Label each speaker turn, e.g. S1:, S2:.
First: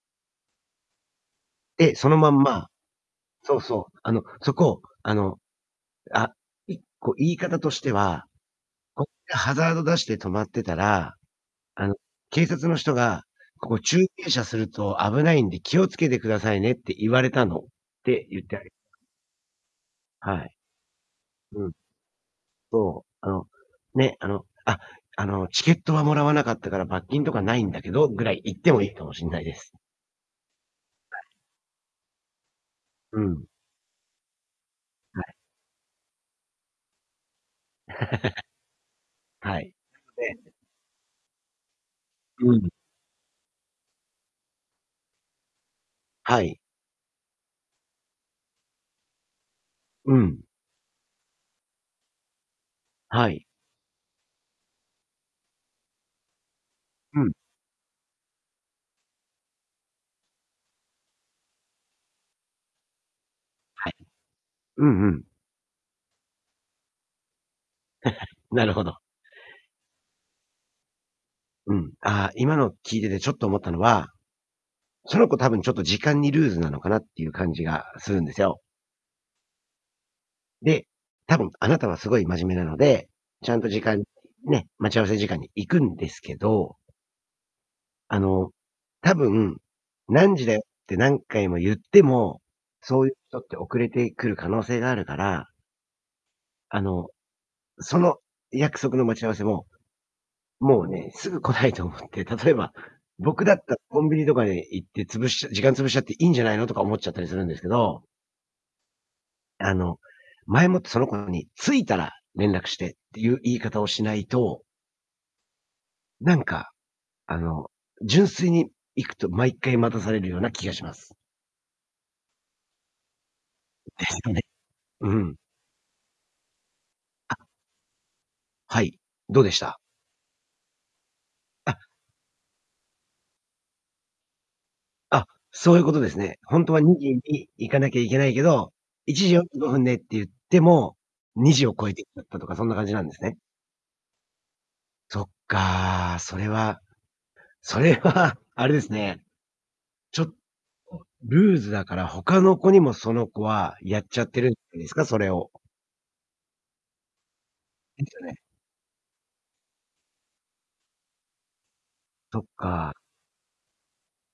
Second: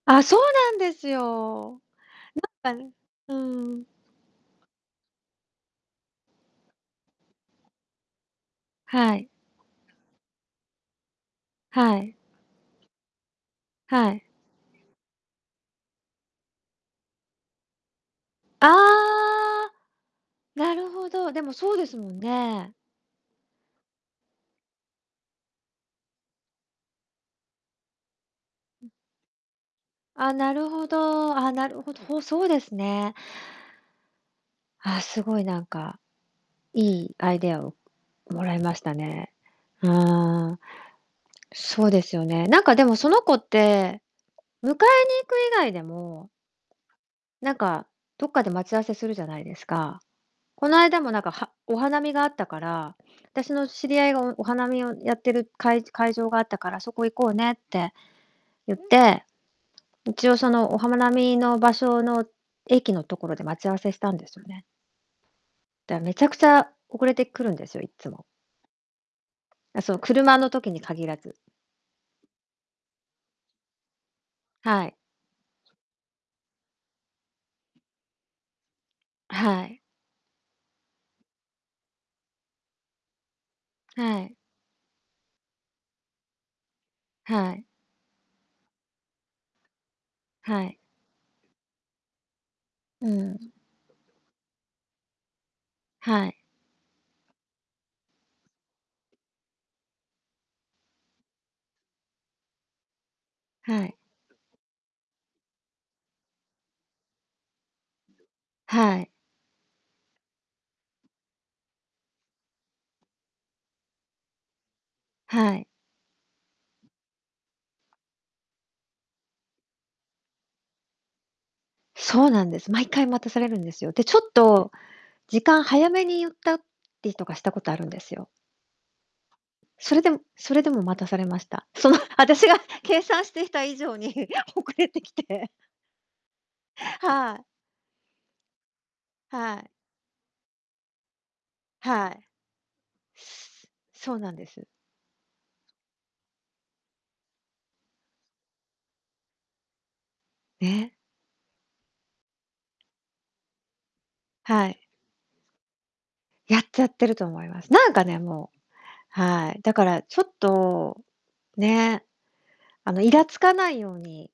S1: あ、そうなんですよ。
S2: で、そのまんま
S1: なんかう
S2: そう
S1: ん。
S2: そう。あの、そこ、あの、あ、一個言い方としては、「こ
S1: はい。
S2: でハザード出して止まってたら、あの
S1: はい。
S2: 警察の人が、ここ駐
S1: はい。
S2: 停車すると危ないんで気をつけてくださいねって言われたの」って言ってあ
S1: あ
S2: げ
S1: あ。
S2: はい。
S1: なるほど、でも
S2: うん。
S1: そうですもんね。
S2: そう。あの、ね、あの、あ、あの、「チケットはもらわなかったから罰金とかないんだけど」ぐらい言ってもい
S1: ん。
S2: いかもしんないです。
S1: あ、なるほ
S2: はい。
S1: ど。あ、なるほど、ほそうですね。
S2: うん。
S1: ああ、す
S2: はい。
S1: ごいなんか、いいアイデアをもらいましたね。
S2: はい。で
S1: はあ。そうですよね。
S2: う
S1: なん
S2: ん。
S1: かでもその子って、迎えに行く以外でも
S2: はい。
S1: なんか、どっかで待ち合わせするじゃないですか？
S2: うん。
S1: この間もなんかはお花見があったから、
S2: はい。
S1: 私の知り合いがおお花見をやってるかいじ会場があったから、そこ行
S2: う
S1: こ
S2: ん。
S1: うねって言って。一応そのおはまなみの場所の駅のところで待ち合わ
S2: は
S1: せ
S2: い。
S1: したんですよね。
S2: うんうん。
S1: だめちゃくちゃ遅れてくるんですよ、いっつも。
S2: なるほど。
S1: あ、そう、車の時に限らず。
S2: うん。ああ、今の聞いててちょっと思ったのは、
S1: はい。
S2: その子多分ちょっと時間にルーズなのかなっていう感じがするんですよ。
S1: あ、はい。
S2: で、多分あなたはすごい真面目なので、ちゃんと時間
S1: はい。
S2: ね、待ち合わせ時間に行くんですけど。
S1: はい。
S2: あの、多分、何時だよっ
S1: はい。
S2: て何回も言っても、そう
S1: う
S2: いう人っ
S1: ん。
S2: て遅れてくる可能性があるから。
S1: はい。
S2: あの、その約束の待ち合わせも、もうね、すぐ来ないと思って、例えば僕だった、
S1: はい。
S2: コンビニとかに行って潰しち時間潰しちゃっていいんじゃないのとか思っちゃったりするんですけど。
S1: はい。
S2: あの、前もってその子に「着いたら連絡して」っていう言い方をしないと
S1: はい。
S2: なんか、あの、純粋に行くと毎回待たされるような気がします。
S1: そうなんです。毎回待たされるんですよ。で、
S2: で
S1: ち
S2: す
S1: ょっ
S2: よね。
S1: と
S2: うん。
S1: 時間早めに言ったりとかし
S2: あ
S1: たことあるんですよ。
S2: はい、どうでした？
S1: それでもそれでも待たされました。
S2: あ
S1: その私が計算していた以上に遅れてき
S2: あ、
S1: て。
S2: そういうことですね。ほんとは2時
S1: はい。
S2: に行かなきゃいけないけど、いちじよんじ
S1: は
S2: ゅう
S1: い。
S2: ごふんで、って言っても、2時を超えて来
S1: は
S2: ち
S1: い。
S2: ゃったとかそんな感じなんですね。
S1: そうなんです。
S2: そっか。それはそれは、あれですね。ちょ
S1: え。
S2: ルーズだから他の子にもその子はやっちゃってるん
S1: はい。
S2: ですか、それを。
S1: やっちゃってると思います。なんか
S2: です
S1: ね、
S2: よね。
S1: もうはい、だからちょっと、ね。
S2: そっ
S1: あ
S2: か。
S1: のイラつかないように。